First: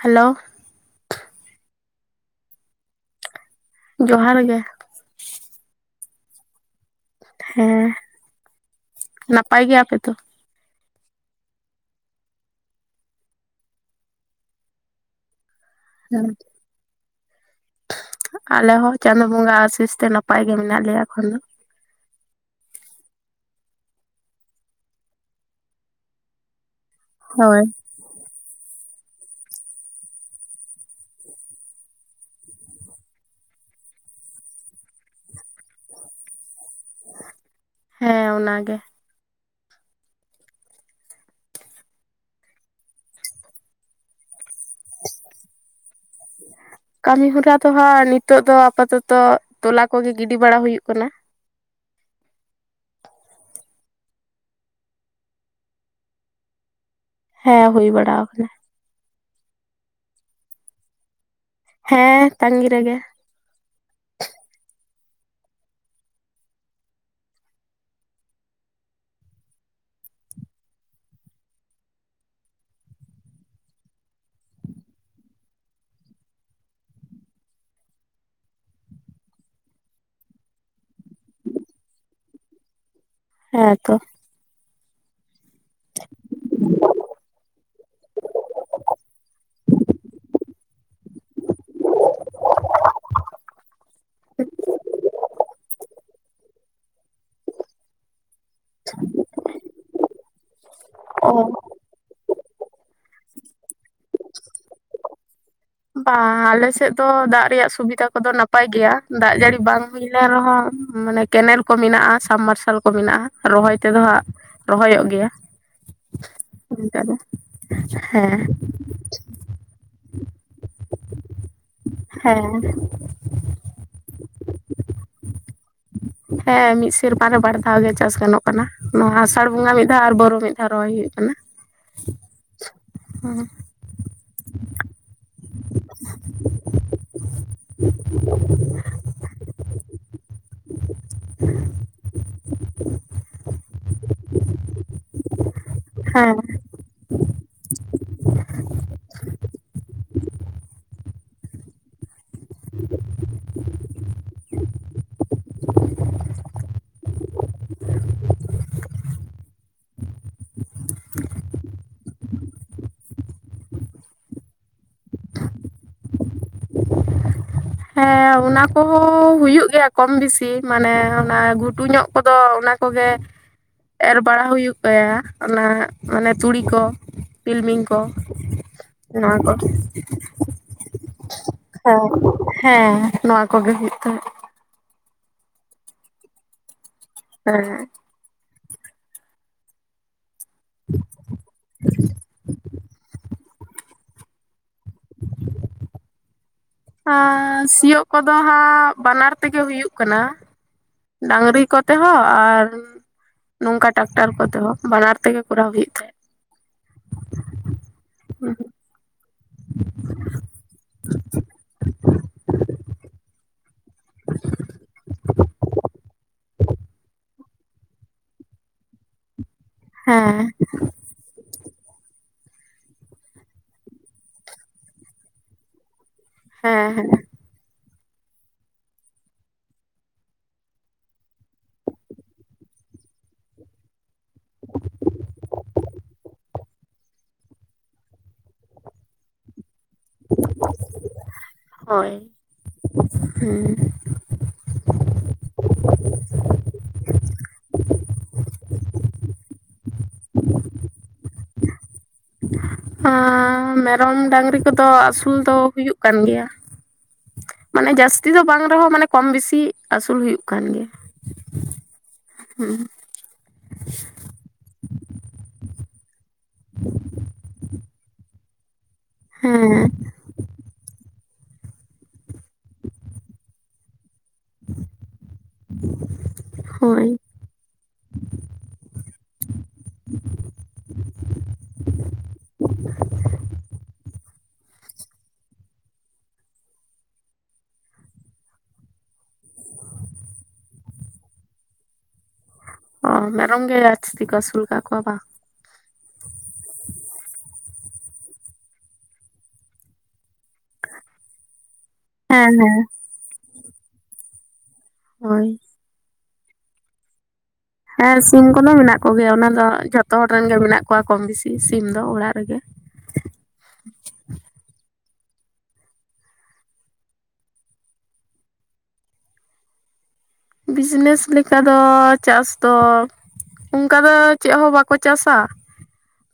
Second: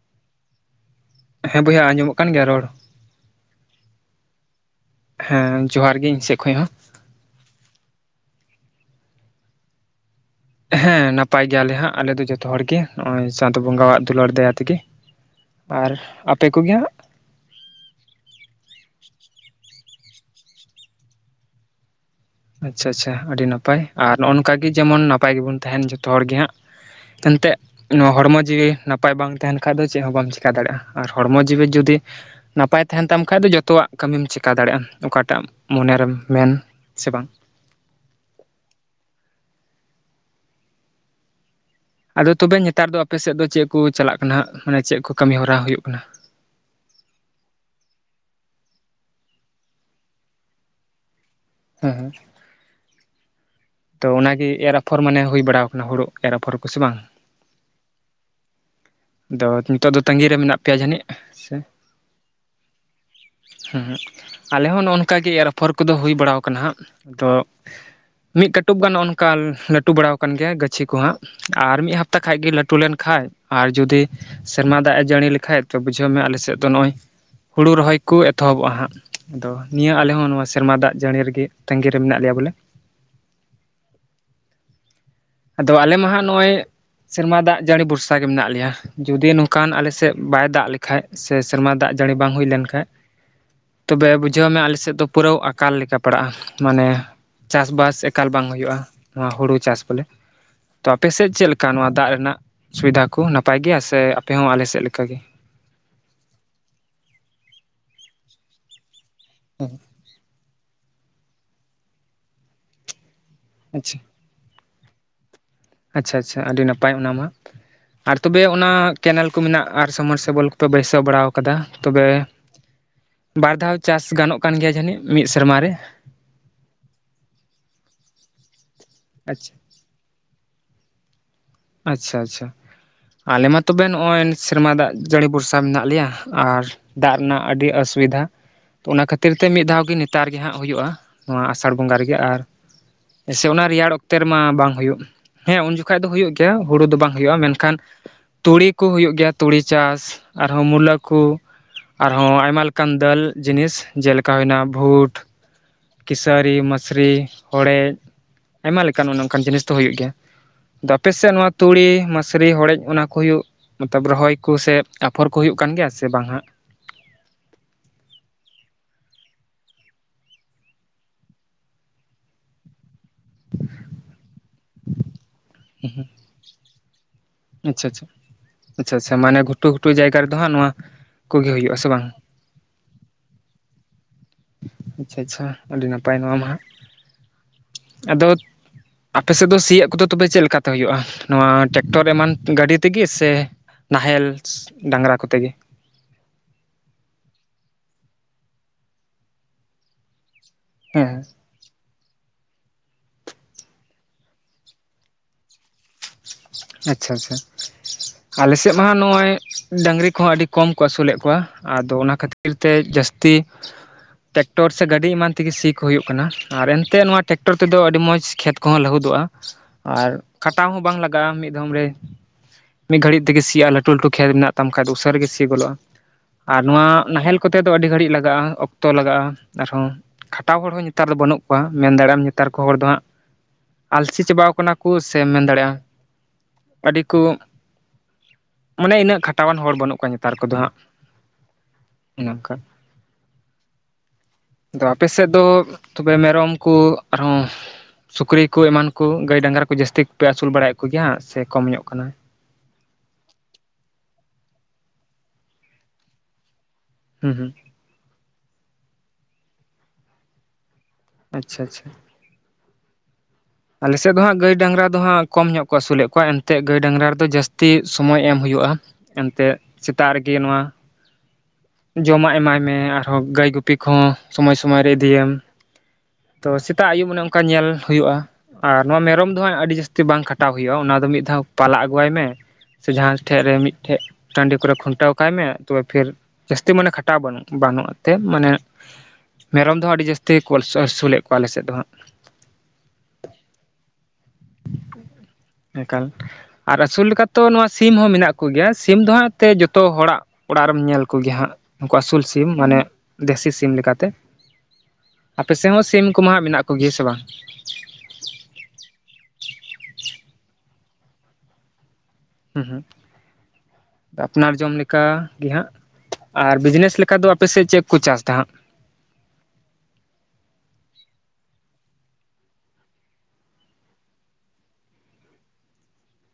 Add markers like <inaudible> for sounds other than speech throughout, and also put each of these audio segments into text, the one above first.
Hello ᱦᱮᱸ ᱵᱚᱭᱦᱟ ᱟᱸᱡᱚᱢᱚᱜ ᱠᱟᱱ ᱜᱮᱭᱟ ᱨᱚᱲ ᱡᱚᱦᱟᱨ ᱜᱮ ᱦᱮᱸ ᱡᱚᱦᱟᱨ ᱜᱮ ᱤᱧ ᱥᱮᱫ ᱠᱷᱚᱱ ᱦᱚᱸ ᱦᱮᱸ ᱱᱟᱯᱟᱭ ᱜᱮᱭᱟᱯᱮ ᱛᱚ ᱦᱮᱸ ᱱᱟᱯᱟᱭ ᱜᱮᱭᱟᱞᱮ ᱦᱟᱸᱜ ᱟᱞᱮ ᱫᱚ ᱡᱚᱛᱚ ᱦᱚᱲᱜᱮ ᱱᱚᱜ-ᱚᱭ ᱪᱟᱸᱫᱚ ᱵᱚᱸᱜᱟᱣᱟᱜ ᱫᱩᱞᱟᱹᱲ ᱫᱟᱭᱟ ᱛᱮᱜᱮ ᱟᱨ ᱦᱮᱸ ᱟᱯᱮ ᱠᱚᱜᱮ ᱦᱟᱸᱜ ᱟᱞᱮ ᱦᱚᱸ ᱪᱟᱸᱫᱳ ᱵᱚᱸᱜᱟ ᱟᱥᱤᱥ ᱛᱮ ᱱᱟᱯᱟᱭ ᱜᱮ ᱢᱮᱱᱟᱜ ᱞᱮᱭᱟ ᱮᱠᱷᱚᱱ ᱫᱚ ᱟᱪᱪᱷᱟ ᱟᱪᱪᱷᱟ ᱟᱹᱰᱤ ᱱᱟᱯᱟᱭ ᱟᱨ ᱱᱚᱜ-ᱚᱭ ᱱᱚᱝᱠᱟᱜ ᱜᱮ ᱡᱮᱢᱚᱱ ᱱᱟᱯᱟᱭ ᱜᱮᱵᱚᱱ ᱛᱟᱦᱮᱱ ᱡᱚᱛᱚ ᱦᱚᱲ ᱜᱮ ᱦᱟᱸᱜ ᱮᱱᱛᱮᱫ ᱦᱳᱭ ᱱᱚᱣᱟ ᱦᱚᱲᱢᱚ ᱡᱤᱣᱤ ᱱᱟᱯᱟᱭ ᱵᱟᱝ ᱛᱟᱦᱮᱱ ᱠᱷᱟᱡ ᱫᱚ ᱪᱮᱫ ᱦᱚᱸ ᱵᱟᱢ ᱪᱮᱠᱟ ᱫᱟᱲᱮᱭᱟᱜ-ᱟ ᱟᱨ ᱦᱚᱲᱢᱚ ᱡᱤᱣᱤ ᱡᱩᱫᱤ ᱱᱟᱯᱟᱭ ᱛᱟᱦᱮᱱ ᱛᱟᱢ ᱠᱷᱟᱡ ᱫᱚ ᱡᱚᱛᱚᱣᱟᱜ ᱠᱟᱹᱢᱤᱢ ᱪᱮᱠᱟ ᱫᱟᱲᱮᱭᱟᱜ-ᱟ ᱚᱠᱟᱴᱟᱜ ᱢᱚᱱᱮᱨᱮᱢ ᱢᱮᱱ ᱥᱮ ᱵᱟᱝ ᱦᱮᱸ ᱚᱱᱟᱜᱮ ᱟᱫᱚ ᱛᱚᱵᱮ ᱱᱮᱛᱟᱨ ᱫᱚ ᱟᱯᱮᱥᱮᱫ ᱫᱚ ᱪᱮᱫ ᱠᱚ ᱪᱟᱞᱟᱜ ᱠᱟᱱᱟ ᱦᱟᱸᱜ ᱢᱟᱱᱮ ᱪᱮᱫ ᱠᱚ ᱠᱟᱹᱢᱤᱦᱚᱨᱟ ᱦᱩᱭᱩᱜ ᱠᱟᱱᱟ ᱠᱟᱹᱢᱤ ᱦᱚᱨᱟ ᱫᱚ ᱦᱟᱸᱜ ᱱᱤᱛᱚᱜ ᱫᱚ ᱟᱯᱟᱛᱚᱛᱚ ᱴᱚᱞᱟ ᱠᱚᱜᱮ ᱜᱤᱰᱤ ᱵᱟᱲᱟ ᱦᱩᱭᱩᱜ ᱠᱟᱱᱟ ᱦᱮᱸ ᱦᱮᱸ ᱛᱚ ᱚᱱᱟᱜᱮ ᱮᱨ ᱟᱯᱷᱚᱨ ᱢᱟᱱᱮ ᱦᱩᱭ ᱵᱟᱲᱟ ᱟᱠᱟᱱᱟ ᱦᱩᱲᱩ ᱮᱨ ᱟᱯᱷᱚᱨ ᱠᱚ ᱥᱮ ᱵᱟᱝ ᱦᱮᱸ ᱦᱩᱭ ᱵᱟᱲᱟ ᱟᱠᱟᱱᱟ ᱟᱫᱚ ᱱᱤᱛᱚᱜ ᱫᱚ ᱛᱟᱹᱜᱤᱨ ᱨᱮ ᱢᱮᱱᱟᱜ ᱯᱮᱭᱟ ᱡᱟᱹᱱᱤᱡ ᱦᱮᱸ ᱛᱟᱸᱜᱤ ᱨᱮᱜᱮ ᱸᱸ ᱟᱞᱮ ᱦᱚᱸ ᱱᱚᱜᱼ ᱚᱱᱠᱟᱜ ᱜᱮ ᱮᱨ ᱟᱯᱷᱚᱨ ᱠᱚᱫᱚ ᱦᱩᱭ ᱵᱟᱲᱟ ᱠᱟᱱᱟ ᱦᱟᱸᱜ ᱛᱚ ᱢᱤᱫ ᱠᱟᱹᱴᱩᱵ ᱜᱟᱱ ᱚᱱᱠᱟ ᱞᱟᱹᱴᱩ ᱵᱟᱲᱟᱣᱟ ᱟᱠᱟᱱ ᱜᱮᱭᱟ ᱜᱟᱹᱪᱷᱤ ᱠᱚ ᱦᱟᱸᱜ ᱟᱨ ᱢᱤᱫ ᱦᱟᱯᱛᱟ ᱠᱷᱟᱱᱜᱮ ᱞᱟᱹᱴᱩ ᱞᱮᱱ ᱠᱷᱟᱡ ᱟᱨ ᱡᱩᱫᱤ ᱥᱮᱨᱢᱟ ᱫᱟᱜ ᱮ ᱡᱟᱹᱲᱤ ᱞᱮᱠᱷᱟᱡ ᱛᱚ ᱵᱩᱡᱷᱟᱹᱣ ᱢᱮ ᱟᱞᱮᱥᱮᱫ ᱫᱚ ᱱᱚᱜᱼᱚᱭ ᱦᱩᱲᱩ ᱨᱚᱦᱚᱭ ᱠᱚ ᱮᱛᱚᱦᱚᱵᱚᱜᱼᱟ ᱦᱟᱸᱜ ᱟᱫᱚ ᱱᱤᱭᱟᱹ ᱟᱞᱮ ᱦᱚᱸ ᱱᱚᱣᱟ ᱥᱮᱨᱢᱟ ᱫᱟᱜ ᱡᱟᱹᱲᱤ ᱨᱮᱜᱮ ᱛᱟᱹᱜᱤᱨᱮ ᱢᱮᱱᱟᱜ ᱞᱮᱭᱟ ᱵᱚᱞᱮ ᱦᱮᱸᱛᱚ ᱟᱫᱚ ᱟᱞᱮ ᱢᱟ ᱦᱟᱸᱜ ᱱᱚᱜᱼᱚᱭ ᱥᱮᱨᱢᱟ ᱫᱟᱜ ᱡᱟᱹᱲᱤ ᱵᱷᱚᱨᱥᱟ ᱜᱮ ᱢᱮᱱᱟᱜ ᱞᱮᱭᱟ ᱡᱩᱫᱤ ᱱᱚᱝᱠᱟᱱ ᱟᱞᱮ ᱥᱮᱫ ᱵᱟᱭ ᱫᱟᱜ ᱞᱮᱠᱷᱟᱡ ᱥᱮ ᱥᱮᱨᱢᱟ ᱫᱟᱜ ᱡᱟᱹᱲᱤ ᱵᱟᱝ ᱦᱩᱭ ᱞᱮᱱᱠᱷᱟᱡ ᱛᱚᱵᱮ ᱵᱩᱡᱷᱟᱹᱣ ᱢᱮ ᱟᱞᱮ ᱥᱮᱫ ᱫᱚ ᱯᱩᱨᱟᱹᱣ ᱮᱠᱟᱞ ᱵᱟᱝ ᱦᱩᱭᱩᱜᱼᱟ ᱱᱚᱣᱟ ᱦᱩᱲᱩ ᱪᱟᱥ ᱵᱚᱞᱮ ᱛᱚ ᱚ ᱟᱯᱮᱥᱮᱫ ᱪᱮᱫ ᱞᱮᱠᱟ ᱱᱚᱣᱟ ᱫᱟᱜ ᱨᱮᱱᱟᱜ ᱥᱩᱵᱤᱫᱷᱟ ᱠᱚ ᱱᱟᱯᱟᱭ ᱜᱮᱭᱟ ᱥᱮ ᱟᱯᱮ ᱦᱚᱸ ᱟᱞᱮ ᱥᱮᱫ ᱞᱮᱠᱟᱜ ᱜᱮ ᱵᱟᱝ ᱟᱞᱮ ᱥᱮᱫ ᱫᱚ ᱫᱟᱜ ᱨᱮᱭᱟᱜ ᱥᱩᱵᱤᱫᱷᱟ ᱠᱚᱫᱚ ᱱᱟᱯᱟᱭ ᱜᱮᱭᱟ ᱫᱟᱜ ᱡᱟᱹᱲᱤ ᱵᱟᱝ ᱦᱩᱭ ᱞᱮᱱ ᱨᱮᱦᱚᱸ ᱢᱟᱱᱮ ᱠᱮᱱᱮᱞ ᱠᱚ ᱢᱮᱱᱟᱜᱼᱟ ᱥᱟᱵᱢᱟᱨᱥᱟᱞ ᱠᱚ ᱢᱮᱱᱟᱜᱼᱟ ᱨᱚᱦᱚᱭ ᱟᱪᱪᱷᱟ ᱛᱮᱫᱚ ᱦᱟᱸᱜ ᱨᱚᱦᱚᱭᱚᱜ ᱜᱮᱭᱟ ᱟᱪᱪᱷᱟ ᱟᱪᱪᱷᱟ ᱟᱹᱰᱤ ᱱᱟᱯᱟᱭ ᱚᱱᱠᱟ ᱫᱚ ᱚᱱᱟᱢᱟ ᱟᱨ ᱦᱮᱸ ᱛᱚᱵᱮ ᱚᱱᱟ ᱠᱮᱱᱮᱞ ᱠᱚ ᱢᱮᱱᱟᱜᱼᱟ ᱥᱟᱢ ᱢᱟᱨᱥᱮᱵᱚᱞ ᱠᱚ ᱛᱚ ᱵᱟᱹᱭᱥᱟᱹᱣ ᱵᱟᱲᱟ ᱠᱟᱫᱟ ᱛᱚᱵᱮ ᱦᱮᱸ ᱵᱟᱨ ᱫᱷᱟᱣ ᱪᱟᱥ ᱜᱟᱱᱚᱜ ᱠᱟᱱ ᱜᱮᱭᱟ ᱡᱟᱹᱱᱤᱡ ᱢᱤᱫ ᱥᱮᱨᱢᱟ ᱨᱮ ᱦᱮᱸ ᱢᱤᱫ ᱥᱮᱨᱢᱟ ᱨᱮ ᱵᱟᱨ ᱫᱷᱟᱣ ᱜᱮ ᱪᱟᱥ ᱜᱟᱱᱚᱜ ᱠᱟᱱᱟ ᱱᱚᱣᱟ ᱟᱥᱟᱲ ᱟᱪᱪᱷᱟ ᱵᱚᱸᱜᱟ ᱢᱤᱫ ᱫᱷᱟᱣ ᱟᱨ ᱵᱚᱨᱳ ᱢᱤᱫ ᱫᱷᱟᱣ ᱨᱚᱦᱚᱭ ᱦᱩᱭᱩᱜ ᱠᱟᱱᱟ ᱟᱪᱪᱷᱟ ᱟᱪᱪᱷᱟ ᱟᱞᱮ ᱢᱟ ᱛᱚᱵᱮ ᱱᱚᱜᱼᱚᱭ ᱥᱮᱨᱢᱟ ᱫᱟᱜ ᱡᱟᱹᱲᱤ ᱵᱷᱚᱨᱥᱟ ᱢᱮᱱᱟᱜ ᱞᱮᱭᱟ ᱟᱨ ᱫᱟᱜ ᱨᱮᱱᱟᱜ ᱟᱹᱰᱤ ᱚᱥᱩᱵᱤᱫᱷᱟ ᱚᱱᱟ ᱠᱷᱟᱹᱛᱤᱨ ᱛᱮ ᱢᱤᱫ ᱫᱷᱟᱣ ᱜᱮ ᱱᱮᱛᱟᱨ ᱜᱮ ᱦᱟᱸᱜ ᱦᱩᱭᱩᱜᱼᱟ ᱱᱚᱣᱟ ᱟᱥᱟᱲ ᱵᱚᱸᱜᱟ ᱨᱮᱜᱮ ᱟᱨ ᱮᱥᱮ ᱚᱱᱟ ᱨᱮᱭᱟᱲ ᱚᱠᱛᱮ ᱨᱮᱢᱟ ᱵᱟᱝ ᱦᱩᱭᱩᱜ ᱦᱮᱸ ᱩᱱ ᱡᱚᱠᱷᱟᱡ ᱫᱚ ᱦᱩᱭᱩᱜ ᱦᱮᱸ ᱜᱮ ᱜᱮᱭᱟ ᱦᱩᱲᱩ ᱫᱚ ᱵᱟᱝ ᱦᱩᱭᱩᱜᱼᱟ ᱢᱮᱱᱠᱷᱟᱱ ᱛᱩᱲᱤ ᱠᱚ ᱦᱩᱭᱩᱜ ᱜᱮᱭᱟ ᱛᱩᱲᱤ ᱪᱟᱥ ᱟᱨᱦᱚᱸ ᱢᱩᱞᱟᱹ ᱠᱚ ᱟᱨᱦᱚᱸ ᱟᱭᱢᱟ ᱞᱮᱠᱟᱱ ᱫᱟᱹᱞ ᱡᱤᱱᱤᱥ ᱡᱮᱞᱮᱠᱟ ᱦᱩᱭᱱᱟ ᱵᱷᱳᱴ ᱠᱮᱥᱟᱹᱨᱤ ᱢᱟᱹᱥᱨᱤ ᱦᱚᱲᱮᱡ ᱟᱭᱢᱟ ᱞᱮᱠᱟᱱ ᱚᱱᱮ ᱚᱱᱠᱟᱱ ᱡᱤᱱᱤᱥ ᱫᱚ ᱦᱩᱭᱩᱜ ᱜᱮᱭᱟ ᱟᱯᱮᱥᱮ ᱱᱚᱣᱟ ᱛᱩᱲᱤ ᱢᱟᱥᱨᱤ ᱦᱚᱲᱮᱡ ᱚᱱᱟ ᱠᱚ ᱦᱩᱭᱩᱜ ᱢᱚᱛᱞᱚᱵ ᱨᱚᱦᱚᱭ ᱠᱚᱥᱮ ᱟᱯᱷᱚᱨ ᱠᱚ ᱦᱩᱭᱩᱜ ᱠᱟᱱ ᱜᱮᱭᱟ ᱥᱮ ᱵᱟᱝ ᱦᱟᱸᱜ <inaudible> ᱦᱮᱸ ᱚᱱᱟ ᱠᱚᱦᱚᱸ ᱦᱩᱭᱩᱜ ᱜᱮᱭᱟ ᱠᱚᱢ ᱵᱮᱥᱤ ᱢᱟᱱᱮ ᱚᱱᱟ ᱜᱷᱩᱴᱩ ᱧᱚᱜ ᱠᱚᱫᱚ ᱚᱱᱟ ᱚᱱᱟ ᱠᱚᱜᱮ ᱮᱨ ᱵᱟᱲᱟ ᱦᱩᱭᱩᱜ ᱛᱟᱭᱟ ᱚᱱᱟ ᱢᱟᱱᱮ ᱛᱩᱲᱤ ᱠᱚ ᱛᱤᱞᱢᱤᱧ ᱟᱪᱪᱷᱟ ᱠᱚ ᱟᱪᱪᱷᱟ ᱟᱪᱪᱷᱟ ᱟᱪᱪᱷᱟ ᱚᱱᱟ ᱢᱟᱱᱮ ᱠᱚ ᱜᱷᱩᱴᱩ ᱜᱷᱩᱴᱩ ᱡᱟᱭᱜᱟ ᱨᱮᱫᱚ ᱦᱟᱸᱜ ᱱᱚᱣᱟ ᱠᱚᱜᱮ ᱦᱩᱭᱩᱜᱼᱟ ᱥᱮ ᱦᱮᱸ ᱵᱟᱝ ᱦᱮᱸ ᱱᱚᱣᱟ ᱠᱚᱜᱮ ᱦᱩᱭᱩᱜ <unintelligible> ᱟᱪᱪᱷᱟ ᱟᱪᱪᱷᱟ ᱟᱹᱰᱤ ᱱᱟᱯᱟᱭ ᱱᱚᱣᱟ ᱢᱟ ᱦᱟᱸᱜ ᱦᱮᱸ ᱟᱫᱚ ᱟᱯᱮ ᱥᱮᱫ ᱫᱚ ᱥᱤᱭᱟᱹᱜ ᱠᱚᱫᱚ ᱛᱚᱵᱮ ᱪᱮᱫ ᱞᱮᱠᱟ ᱠᱟᱛᱮ ᱦᱩᱭᱩᱜᱼᱟ ᱱᱚᱣᱟ ᱴᱨᱟᱠᱴᱚᱨ ᱮᱢᱟᱱ ᱜᱟᱹᱰᱤ ᱛᱮᱜᱮ ᱥᱮ ᱱᱟᱦᱮᱞ ᱰᱟᱝᱨᱟ ᱠᱚᱛᱮ ᱜᱮ ᱟᱨ ᱥᱤᱭᱳᱜ ᱠᱚᱫᱚ ᱦᱟᱸᱜ ᱵᱟᱱᱟᱨ ᱛᱮᱜᱮ ᱦᱩᱭᱩᱜ ᱠᱟᱱᱟ ᱦᱮᱸ ᱰᱟᱝᱨᱤ ᱠᱚ ᱛᱮᱦᱚᱸ ᱟᱨ ᱱᱚᱝᱠᱟ ᱴᱟᱠᱴᱟᱨ ᱠᱚᱛᱮ ᱦᱚᱸ ᱵᱟᱱᱟᱨ ᱛᱮᱜᱮ ᱠᱚᱨᱟᱣ ᱦᱩᱭᱩᱜ ᱛᱟᱦᱮᱸᱫ ᱟᱪᱪᱷᱟ ᱟᱪᱪᱷᱟ ᱟᱞᱮ ᱥᱮᱫ ᱢᱟ ᱱᱚᱜᱼᱚᱭ ᱰᱟᱝᱨᱤ ᱠᱚᱦᱚᱸ ᱟᱹᱰᱤ ᱠᱚᱢ ᱠᱚ ᱟᱹᱥᱩᱞᱮᱫ ᱠᱚᱣᱟ ᱟᱫᱚ ᱚᱱᱟ ᱠᱷᱟᱹᱛᱤᱨ ᱛᱮ ᱡᱟᱹᱥᱛᱤ ᱴᱮᱠᱴᱚᱨ ᱥᱮ ᱜᱟᱹᱰᱤ ᱮᱢᱟᱱ ᱛᱮᱜᱮ ᱥᱤ ᱠᱚ ᱦᱩᱭᱩᱜ ᱠᱟᱱᱟ ᱟᱨ ᱮᱱᱛᱮᱜ ᱱᱚᱣᱟ ᱴᱮᱠᱴᱚᱨ ᱛᱮᱫᱚ ᱟᱹᱰᱤ ᱢᱚᱡᱽ ᱠᱷᱮᱛ ᱠᱚᱦᱚᱸ ᱞᱟᱹᱦᱩᱫᱚᱜᱼᱟ ᱟᱨ ᱦᱮᱸ ᱦᱮᱸ ᱠᱷᱟᱴᱟᱣ ᱦᱚᱸ ᱵᱟᱝ ᱞᱟᱜᱟᱜᱼᱟ ᱢᱤᱫ ᱫᱷᱚᱢ ᱨᱮ ᱢᱤᱫ ᱜᱷᱟᱹᱲᱤᱡ ᱛᱮᱜᱮ ᱥᱤᱜ-ᱟ <unintelligible> ᱟᱨ ᱱᱚᱣᱟ ᱦᱮᱸ ᱱᱟᱦᱮᱞ ᱠᱚᱛᱮ ᱫᱚ ᱟᱹᱰᱤ ᱜᱷᱟᱹᱲᱤᱡ ᱞᱟᱜᱟᱜᱼᱟ ᱚᱠᱛᱚ ᱞᱟᱜᱟᱜᱼᱟ ᱟᱨᱦᱚᱸ ᱠᱷᱟᱴᱟᱣ ᱦᱚᱲ ᱦᱚᱸ ᱱᱮᱛᱟᱨ ᱫᱚ ᱵᱟᱹᱱᱩᱜ ᱠᱚᱣᱟ ᱢᱮᱱ ᱫᱟᱲᱮᱭᱟᱜ ᱟᱢ ᱱᱮᱛᱟᱨ ᱠᱚ ᱦᱚᱲ ᱫᱚ ᱦᱟᱸᱜ ᱟᱞᱥᱤ ᱪᱟᱵᱟᱣ ᱠᱟᱱᱟ ᱠᱚ ᱥᱮᱢ ᱢᱮᱱ ᱫᱟᱲᱮᱭᱟᱜᱼᱟ ᱟᱹᱰᱤ ᱠᱚ ᱢᱟᱱᱮ ᱤᱱᱟᱹᱜ ᱠᱷᱟᱴᱟᱣᱟᱱ ᱦᱚᱲ ᱵᱟᱹᱱᱩᱜ ᱚᱠᱟ ᱱᱮᱛᱟᱨ ᱠᱚᱫᱚ ᱦᱟᱸᱜ ᱚᱱᱮ ᱦᱳᱭ ᱚᱱᱠᱟ ᱦᱮᱸ ᱛᱚ ᱟᱯᱮ ᱥᱮᱫ ᱫᱚ ᱛᱚᱵᱮ ᱢᱮᱨᱚᱢ ᱠᱚ ᱟᱨᱦᱚᱸ ᱥᱩᱠᱨᱤ ᱠᱚ ᱮᱢᱟᱱ ᱠᱚ ᱜᱟᱹᱭ ᱰᱟᱝᱨᱟ ᱠᱚ ᱡᱟᱹᱥᱛᱤ ᱠᱚᱯᱮ ᱟᱹᱥᱩᱞ ᱵᱟᱲᱟᱭᱮᱫ ᱠᱚᱜᱮᱭᱟ ᱥᱮ ᱠᱚᱢ ᱧᱚᱜ ᱠᱟᱱᱟ ᱟᱻ ᱢᱮᱨᱚᱢ ᱰᱟᱝᱨᱤ ᱠᱚᱫᱚ ᱟᱹᱥᱩᱞ ᱫᱚ ᱦᱩᱭᱩᱜ ᱠᱟᱱ ᱜᱮᱭᱟ ᱦᱩᱸ ᱦᱩᱸ ᱢᱟᱱᱮ ᱡᱟᱹᱥᱛᱤ ᱫᱚ ᱵᱟᱝ ᱨᱮᱦᱚᱸ ᱢᱟᱱᱮ ᱠᱚᱢ ᱵᱮᱥᱤ ᱟᱹᱥᱩᱞ ᱦᱩᱭᱩᱜ ᱠᱟᱱ ᱜᱮᱭᱟ ᱟᱪᱪᱷᱟ ᱟᱪᱪᱷᱟ ᱦᱩᱸ ᱟᱞᱮ ᱥᱮᱫ ᱫᱚ ᱦᱟᱸᱜ ᱜᱟᱹᱭ ᱰᱟᱝᱨᱟ ᱫᱚ ᱦᱟᱸᱜ ᱠᱚᱢ ᱧᱚᱜ ᱠᱚ ᱟᱹᱥᱩᱞᱮᱫ ᱠᱚᱣᱟ ᱮᱱᱛᱮ ᱜᱟᱹᱭ ᱰᱟᱝᱨᱟ ᱨᱮᱫᱚ ᱡᱟᱹᱥᱛᱤ ᱥᱚᱢᱚᱭ ᱮᱢ ᱦᱩᱭᱩᱜᱼᱟ᱾ ᱮᱱᱛᱮ ᱦᱮᱸ ᱥᱮᱛᱟᱜ ᱨᱮᱜᱮ ᱱᱚᱣᱟ ᱡᱚᱢᱟᱜ ᱮᱢᱟᱭ ᱢᱮ ᱟᱨᱦᱚᱸ ᱜᱟᱹᱭ ᱜᱩᱯᱤ ᱠᱚᱦᱚᱸ ᱥᱚᱢᱚᱭ ᱥᱚᱢᱚᱭ ᱨᱮ ᱤᱫᱤᱭᱮᱟᱢ ᱛᱚ ᱥᱮᱛᱟᱜ ᱟᱹᱭᱩᱵ ᱦᱳᱭ ᱚᱱᱮ ᱚᱱᱠᱟ ᱧᱮᱞ ᱦᱩᱭᱩᱜᱼᱟ᱾ ᱟᱨ ᱱᱚᱶᱟ ᱢᱮᱨᱚᱢ ᱫᱚ ᱦᱟᱜ ᱟᱹᱰᱤ ᱡᱟᱹᱥᱛᱤ ᱵᱟᱝ ᱠᱷᱟᱴᱟᱣ ᱦᱩᱭᱩᱜᱼᱟ ᱚᱱᱟ ᱫᱚ ᱢᱤᱫ ᱫᱷᱟᱣ ᱯᱟᱞᱟ ᱟᱹᱜᱩᱭᱣᱟᱭ ᱢᱮ ᱥᱮ ᱡᱟᱦᱟᱸ ᱴᱷᱮᱡ ᱨᱮ ᱢᱤᱫᱴᱷᱮᱡ ᱴᱟᱺᱰᱤ ᱠᱚᱨᱮ ᱠᱷᱩᱱᱴᱟᱹᱣ ᱠᱟᱭ ᱢᱮ ᱛᱚᱵᱮ ᱯᱷᱤᱨ ᱡᱟᱹᱥᱛᱤ ᱢᱟᱱᱮ ᱠᱷᱟᱴᱟᱣ ᱵᱟᱱᱩᱜ ᱵᱟᱹᱱᱩᱜ ᱛᱮ ᱢᱟᱱᱮ ᱢᱮᱨᱚᱢ ᱫᱚ ᱦᱟᱜ ᱟᱹᱰᱤ ᱡᱟᱹᱥᱛᱤ ᱠᱚ ᱟᱹᱥᱩᱞᱮᱫ ᱠᱚᱣᱟ ᱟᱞᱮ ᱥᱮᱫ ᱫᱚ ᱦᱟᱸᱜ ᱚ ᱢᱮᱨᱚᱢ ᱜᱮ ᱡᱟᱥᱛᱤ ᱠᱚ ᱥᱩᱞᱠᱟ ᱵᱟᱝ ᱮᱠᱟᱞ ᱟᱨ ᱟᱹᱥᱩᱞ ᱞᱮᱠᱟᱛᱚ ᱱᱚᱣᱟ ᱥᱤᱢ ᱦᱚᱸ ᱢᱮᱱᱟᱜ ᱠᱚᱜᱮᱭᱟ ᱥᱤᱢ ᱫᱚ ᱦᱟᱜ ᱮᱱᱛᱮ ᱡᱚᱛᱚ ᱦᱚᱲᱟᱜ ᱚᱲᱟᱜ <unintelligible> ᱧᱮᱞ ᱠᱚᱜᱮ ᱦᱟᱸᱜ ᱱᱩᱠᱩ ᱟᱹᱥᱩᱞ ᱥᱤᱢ ᱦᱮᱸ ᱢᱟᱱᱮ ᱦᱮᱸ ᱫᱮᱥᱤ ᱥᱤᱢ ᱞᱮᱠᱟᱛᱮ ᱦᱳᱭ ᱟᱯᱮ ᱥᱮᱮᱫ ᱦᱚᱸ ᱥᱤᱢ ᱩᱱᱠᱩᱢᱟ ᱦᱟᱸᱜ ᱢᱮᱱᱟᱜ ᱠᱚᱜᱮᱭᱟ ᱥᱮ ᱵᱟᱝ ᱦᱮᱸ ᱥᱤᱢ ᱠᱚᱫᱚ ᱢᱮᱱᱟᱜ ᱠᱚᱜᱮᱭᱟ ᱚᱱᱟ ᱫᱚ ᱡᱷᱚᱛᱚ ᱦᱚᱲ ᱨᱮᱱ ᱜᱮ ᱢᱮᱱᱟᱜ ᱠᱚᱣᱟ ᱠᱚᱢ ᱵᱮᱥᱤ ᱥᱤᱢ ᱫᱚ ᱚᱲᱟᱜ ᱨᱮᱜᱮ ᱦᱮᱸ ᱦᱩᱸ ᱟᱯᱱᱟᱨ ᱡᱚᱢ ᱞᱮᱠᱟ ᱤ ᱦᱟᱸᱜ ᱟᱨ ᱵᱤᱡᱽᱱᱮᱥ ᱞᱮᱠᱟ ᱫᱚ ᱟᱯᱮ ᱥᱮᱫ ᱪᱮᱫ ᱠᱚ ᱪᱟᱥ ᱛᱮ ᱦᱟᱸᱜ ᱵᱤᱡᱽᱱᱮᱥ ᱞᱮᱠᱟ ᱫᱚ ᱪᱟᱥ ᱫᱚ ᱚᱱᱠᱟ ᱫᱚ ᱪᱮᱫ ᱦᱚᱸ ᱵᱟᱠᱚ ᱪᱟᱥᱼᱟ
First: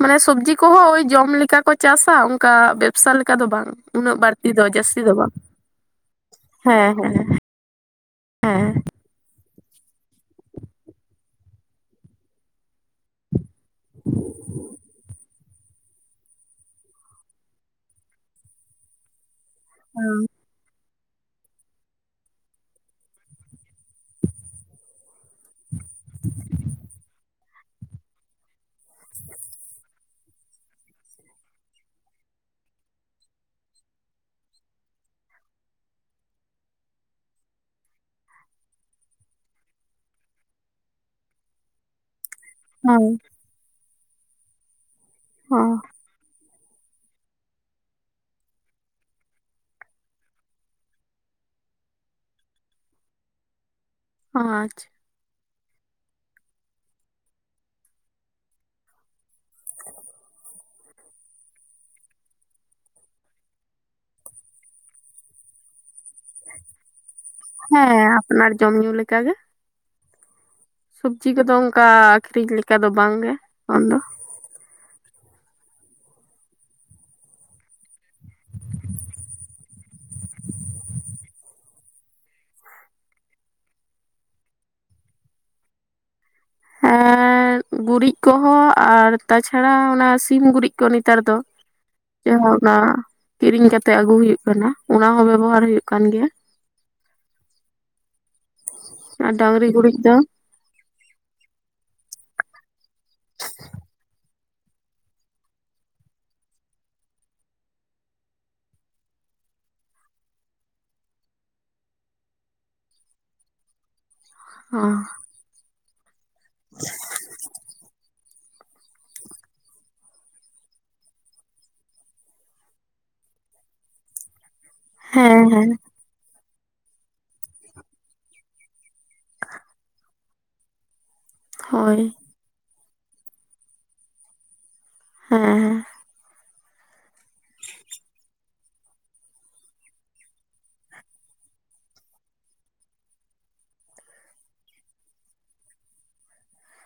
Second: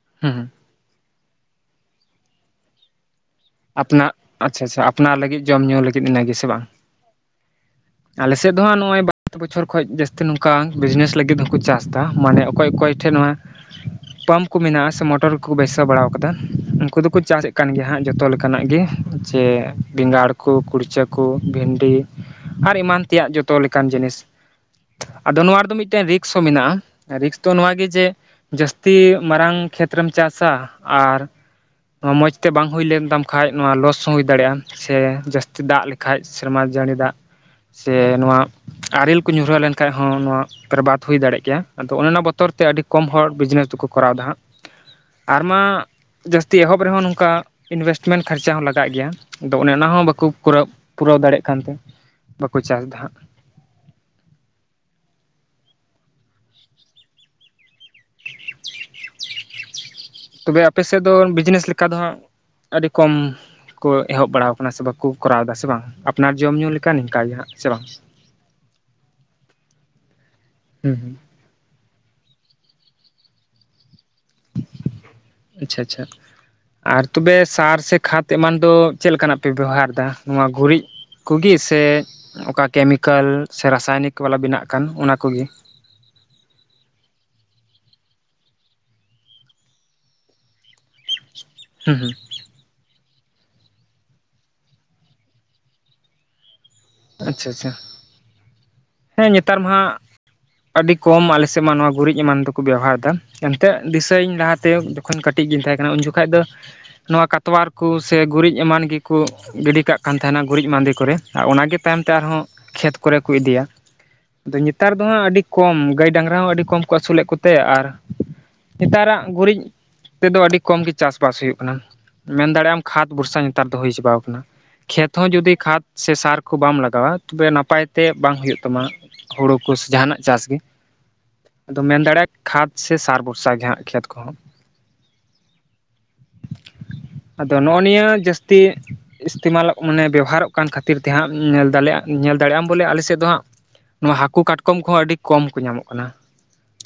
ᱢᱟᱱᱮ ᱦᱩᱸ ᱦᱩᱸ ᱥᱚᱵᱽᱡᱤ ᱠᱚᱦᱚᱸ ᱳᱭ ᱡᱚᱢ ᱞᱮᱠᱟ ᱠᱚ ᱪᱟᱥᱟ ᱚᱱᱠᱟ ᱵᱮᱵᱥᱟ ᱞᱮᱠᱟ ᱫᱚ ᱵᱟᱝ ᱟᱯᱱᱟᱜ ᱩᱱᱟᱹᱜ ᱵᱟᱹᱲᱛᱤ ᱟᱪᱪᱷᱟ ᱫᱚ ᱟᱪᱪᱷᱟ ᱡᱟᱹᱥᱛᱤ ᱟᱯᱱᱟ ᱫᱚ ᱵᱟᱝ ᱞᱟᱹᱜᱤᱫ ᱡᱚᱢ ᱧᱩ ᱞᱟᱹᱜᱤᱫ ᱤᱱᱟ ᱜᱮ ᱥᱮ ᱵᱟᱝ ᱦᱮᱸ ᱦᱮᱸ ᱟᱞᱮ ᱥᱮᱫ ᱫᱚ ᱦᱟᱸᱜ ᱦᱮᱸ ᱱᱚᱜᱼᱚᱭ ᱵᱟᱨ ᱵᱚᱪᱷᱚᱨ ᱠᱷᱚᱡ ᱡᱟᱹᱥᱛᱤ ᱱᱚᱝᱠᱟ ᱡᱟ. ᱥᱛᱤ ᱱᱚᱣᱟ ᱵᱤᱡᱽᱱᱮᱥ ᱞᱟᱹᱜᱤᱫ ᱦᱚᱸᱠᱚ ᱪᱟᱥ ᱫᱟ ᱢᱟᱱᱮ ᱚᱠᱚᱭ ᱚᱠᱚᱭ ᱴᱷᱮᱱ ᱱᱚᱣᱟ ᱯᱟᱢᱯ ᱠᱚ ᱢᱮᱱᱟᱜᱼᱟ ᱥᱮ ᱢᱚᱴᱚᱨ ᱠᱚᱠᱚ ᱵᱟᱹᱭᱥᱟᱹᱣ ᱵᱟᱲᱟᱣ ᱠᱟᱫᱟ ᱩᱱᱠᱩ ᱫᱚᱠᱚ ᱪᱟᱥᱮᱫ ᱠᱟᱱ ᱜᱮᱭᱟ ᱦᱟᱸᱜ ᱡᱚᱛᱚ ᱞᱮᱠᱟᱱᱟᱜ ᱜᱮ ᱡᱮ ᱦᱮᱸ ᱵᱮᱸᱜᱟᱲ ᱠᱚ ᱠᱩᱲᱪᱟᱹᱠᱚ ᱠᱩ ᱵᱷᱤᱱᱰᱤ ᱟᱨ ᱮᱢᱟᱱ ᱛᱮᱭᱟᱜ ᱡᱚᱛᱚ ᱞᱮᱠᱟᱱ ᱡᱤᱱᱤᱥ ᱟᱫᱚ ᱱᱚᱣᱟ ᱫᱚ ᱢᱤᱫ ᱢᱤᱫᱴᱮᱱ ᱨᱤᱠᱥ ᱦᱚᱸ ᱢᱮᱱᱟᱜᱼᱟ ᱨᱤᱠᱥ ᱛᱚ ᱱᱚᱣᱟ ᱜᱮ ᱡᱮ ᱡᱟᱹᱥᱛᱤ ᱢᱟᱨᱟᱝ ᱠᱷᱮᱛᱨᱮᱢ ᱪᱟᱥᱟ ᱟᱨ ᱱᱚᱣᱟ ᱢᱚᱡᱽ ᱛᱮ ᱵᱟᱝ ᱦᱩᱭ ᱞᱮᱱ ᱛᱟᱢ ᱠᱷᱟᱡ, ᱱᱚᱣᱟ ᱞᱚᱥ ᱦᱩᱭ ᱫᱟᱲᱮᱭᱟᱜᱼᱟ ᱥᱮ ᱡᱟᱹᱥᱛᱤ ᱫᱟᱜ ᱞᱮᱠᱷᱟ ᱥᱮᱨᱢᱟ ᱡᱟᱹᱲᱤ ᱫᱟᱜ ᱥᱮ ᱱᱚᱣᱟ ᱟᱨᱮᱞ ᱠᱚ ᱧᱩᱨᱦᱟᱹ ᱞᱮᱱᱠᱷᱟᱡ ᱦᱚᱸ ᱱᱚᱣᱟ ᱯᱚᱨᱵᱟᱫᱽ ᱦᱩᱭ ᱫᱟᱲᱮᱭᱟᱜ ᱠᱮᱭᱟ ᱟᱫᱚ ᱚᱱᱟ ᱵᱚᱛ ᱵᱚᱛᱚᱨ ᱛᱮ ᱟᱹᱰᱤ ᱦᱮᱸ ᱠᱚᱢ ᱦᱚᱲ ᱵᱤᱡᱽᱱᱮᱥ ᱫᱚᱠᱚ ᱠᱚᱨᱟᱣ ᱫᱟ ᱟᱨ ᱚ ᱢᱟ ᱡᱟᱹᱥ ᱮᱦᱚᱵ ᱨᱮᱦᱚᱸ ᱱᱚᱝᱠᱟ ᱤᱱᱵᱷᱮᱥᱴᱢᱮᱱᱴ ᱠᱷᱚᱨᱪᱟ ᱦᱚᱸ ᱞᱟᱜᱟᱜ ᱜᱮᱭᱟ ᱟᱫᱚ ᱚᱱᱮ ᱚᱱᱟ ᱦᱚᱸ ᱵᱟᱠᱚ ᱠᱚᱨᱟᱣ ᱯᱩᱨᱟᱹᱣ ᱫᱟᱲᱮᱭᱟᱜ ᱠᱟᱱ ᱛᱮ ᱵᱟᱠᱚ ᱪᱟᱥᱫᱟ ᱦᱟᱸ ᱟ ᱟᱪᱪᱷᱟ <unintelligible> ᱛᱚᱵᱮ ᱟᱯᱮ ᱥᱮᱫ ᱫᱚ ᱵᱤᱡᱽᱱᱮᱥ ᱞᱮᱠᱟ ᱫᱚ ᱦᱟᱸᱜ ᱟᱹᱰᱤ ᱠᱚᱢ ᱠᱚ ᱮᱦᱚᱵ ᱵᱟᱲᱟᱣ ᱟᱠᱟᱱᱟ ᱥᱮ ᱵᱟᱠᱚ ᱠᱚᱨᱟᱣ ᱮᱫᱟ ᱥᱮ ᱵᱟᱝ ᱟᱯᱱᱟᱨ ᱡᱚᱢ ᱧᱩ ᱞᱮᱠᱟ ᱱᱤᱝᱠᱟ ᱜᱮ ᱦᱟᱸᱜ ᱥᱮ ᱵᱟᱝ ᱦᱮᱸ ᱟᱯᱱᱟᱨ ᱡᱚᱢ ᱧᱩ ᱞᱮᱠᱟ ᱜᱮ ᱦᱩᱸ ᱦᱩᱸ ᱥᱚᱵᱽᱡᱤ ᱠᱚᱫᱚ ᱚᱱᱠᱟ ᱟᱹᱠᱷᱨᱤᱧ ᱞᱮᱠᱟ ᱫᱚ ᱵᱟᱝ ᱜᱮ ᱟᱢ ᱫᱚ ᱟᱪᱪᱷᱟ ᱟᱪᱪᱷᱟ ᱟᱨ ᱛᱚᱵᱮ ᱥᱟᱨ ᱥᱮ ᱠᱷᱟᱫᱽ ᱮᱢᱟᱱ ᱫᱚ ᱪᱮᱫ ᱞᱮᱠᱟᱱᱟᱜ ᱯᱮ ᱵᱮᱵᱚᱦᱟᱨ ᱮᱫᱟ ᱱᱚᱣᱟ ᱜᱩᱨᱤᱡ ᱠᱚᱜᱮ ᱥᱮ ᱚᱠᱟ ᱠᱮᱢᱤᱠᱮᱞ ᱥᱮ ᱨᱟᱥᱟᱭᱱᱤᱠ ᱵᱟᱞᱟ ᱵᱮᱱᱟᱜ ᱠᱟᱱ ᱚᱱᱟ ᱠᱚᱜᱮ <inaudible> ᱮ ᱜᱩᱨᱤᱡ ᱠᱚᱦᱚᱸ ᱟᱨ ᱛᱟᱪᱷᱟᱲᱟ ᱚᱱᱟ ᱥᱤᱢ ᱜᱩᱨᱤᱡ ᱠᱚ ᱱᱮᱛᱟᱨ ᱫᱚ ᱦᱩᱸ ᱦᱩᱸ <unintelligible> ᱠᱤᱨᱤᱧ ᱠᱟᱛᱮᱜ ᱟᱹᱜᱩ ᱦᱩᱭᱩᱜ ᱠᱟᱱᱟ ᱚᱱᱟ ᱦᱚᱸ ᱵᱮᱵᱚᱦᱟᱨ ᱦᱩᱭᱩᱜ ᱠᱟᱱ ᱜᱮᱭᱟ ᱟᱪᱪᱷᱟ ᱟᱪᱪᱷᱟ ᱦᱮᱸ ᱟᱨ ᱱᱮᱛᱟᱨ ᱰᱟᱝᱨᱤ ᱢᱟ ᱦᱟᱸᱜ ᱜᱩᱨᱤᱡ ᱫᱚ ᱟᱹᱰᱤ ᱠᱚᱢ ᱟᱞᱮ ᱥᱮᱫ ᱢᱟ ᱱᱚᱣᱟ ᱜᱩᱨᱤᱡ ᱮᱢᱟᱱ ᱛᱮᱠᱚ ᱵᱮᱣᱦᱟᱨ ᱮᱱᱛᱮᱫ ᱫᱤᱥᱟᱹᱧ ᱞᱟᱦᱟᱛᱮ ᱛᱮ ᱡᱚᱠᱷᱚᱱ ᱠᱟᱹᱴᱤᱡ ᱜᱤᱧ ᱛᱟᱦᱮᱸ ᱠᱟᱱᱟ ᱩᱱ ᱡᱚᱠᱷᱟᱡ ᱫᱚ ᱱᱚᱣᱟ ᱠᱟᱛᱣᱟᱨ ᱠᱚ ᱥᱮ ᱜᱩᱨᱤᱡ ᱮᱢᱟᱱ ᱜᱮᱠᱚ ᱜᱤᱰᱤ ᱠᱟᱜ ᱠᱟᱱ ᱛᱟᱦᱮᱱᱟ ᱜᱩᱨᱤᱡ ᱢᱟᱫᱮ ᱠᱚᱨᱮ ᱚᱱᱟ ᱜᱮ ᱛᱟᱭᱚᱢ ᱛᱮ ᱟᱨᱦᱚᱸ ᱠᱷᱮᱛ ᱠᱚᱨᱮ ᱠᱚ ᱤᱫᱤᱭᱟ ᱟᱫᱚ ᱱᱮᱛᱟᱨ ᱫᱚ ᱦᱟᱸᱜ ᱟᱹᱰᱤ ᱠᱚᱢ ᱜᱟᱹᱭ ᱰᱟᱝᱨᱟ ᱦᱚᱸ ᱟᱹᱰᱤ ᱠᱚᱢ ᱠᱚ ᱟᱹᱥᱩᱞᱮᱫ ᱠᱚᱛᱮ ᱟᱨ ᱱᱮᱛᱟᱨᱟᱜ ᱜᱩᱨᱤᱡ ᱛᱮᱫᱚ ᱟᱹᱰᱤ ᱠᱚᱢ ᱜᱮ ᱪᱟᱥᱼᱵᱟᱥ ᱦᱩᱭᱩᱜ ᱠᱟᱱᱟ ᱢᱮᱱ ᱫᱟᱲᱮᱭᱟᱜ ᱟᱢ ᱠᱷᱟᱫᱽ ᱵᱷᱚᱨᱥᱟ ᱱᱮᱛᱟᱨ ᱫᱚ ᱦᱩᱭ ᱪᱟᱵᱟᱣ ᱠᱟᱱᱟ ᱠᱷᱮᱛ ᱦᱚᱸ ᱦᱮᱸ ᱡᱩᱫᱤ ᱦᱮᱸ ᱠᱷᱟᱛ ᱥᱮ ᱥᱟᱨ ᱠᱚ ᱵᱟᱢ ᱞᱟᱜᱟᱣᱟ ᱛᱚᱵᱮ ᱱᱟᱯᱟᱭ ᱛᱮ ᱵᱟᱝ ᱦᱩᱭᱩᱜ ᱛᱟᱢᱟ ᱛᱟᱢᱟ ᱦᱩᱲᱩ ᱠᱚ ᱡᱟᱦᱟᱱᱟᱜ ᱪᱟᱥ ᱜᱮ ᱟᱫᱚ ᱢᱮᱱ ᱦᱳᱭ ᱫᱟᱲᱮᱭᱟᱜᱼᱟ ᱠᱷᱟᱫᱽ ᱥᱮ ᱥᱟᱨ ᱵᱷᱚᱨᱥᱟ ᱜᱮ ᱦᱟᱸᱜ ᱠᱷᱮᱛ ᱠᱚᱦᱚᱸ ᱦᱮᱸ ᱟᱫᱚ ᱱᱚᱜᱼᱚ ᱱᱤᱭᱟᱹ ᱡᱟᱹᱥᱛᱤ ᱤᱥᱛᱮᱢᱟᱞ ᱢᱟᱱᱮ ᱵᱮᱵᱚᱦᱟᱨᱚᱜ ᱠᱟᱱ ᱠᱷᱟᱹᱛᱤᱨ ᱛᱮ ᱦᱟᱸᱜ ᱧᱮᱞ ᱫᱮ ᱧᱮᱞ ᱫᱟᱲᱮᱭᱟᱜ ᱟᱢ ᱵᱚᱞᱮ ᱟᱞᱮ ᱥᱮᱫ ᱫᱚ ᱦᱟᱸᱜ ᱱᱚᱣᱟ ᱦᱟᱹᱠᱩ ᱠᱟᱴᱠᱚᱢ ᱠᱚᱦᱚᱸ ᱟᱹᱰᱤ ᱠᱚᱢ ᱠᱚ ᱧᱟᱢᱚᱜ ᱠᱟᱱᱟ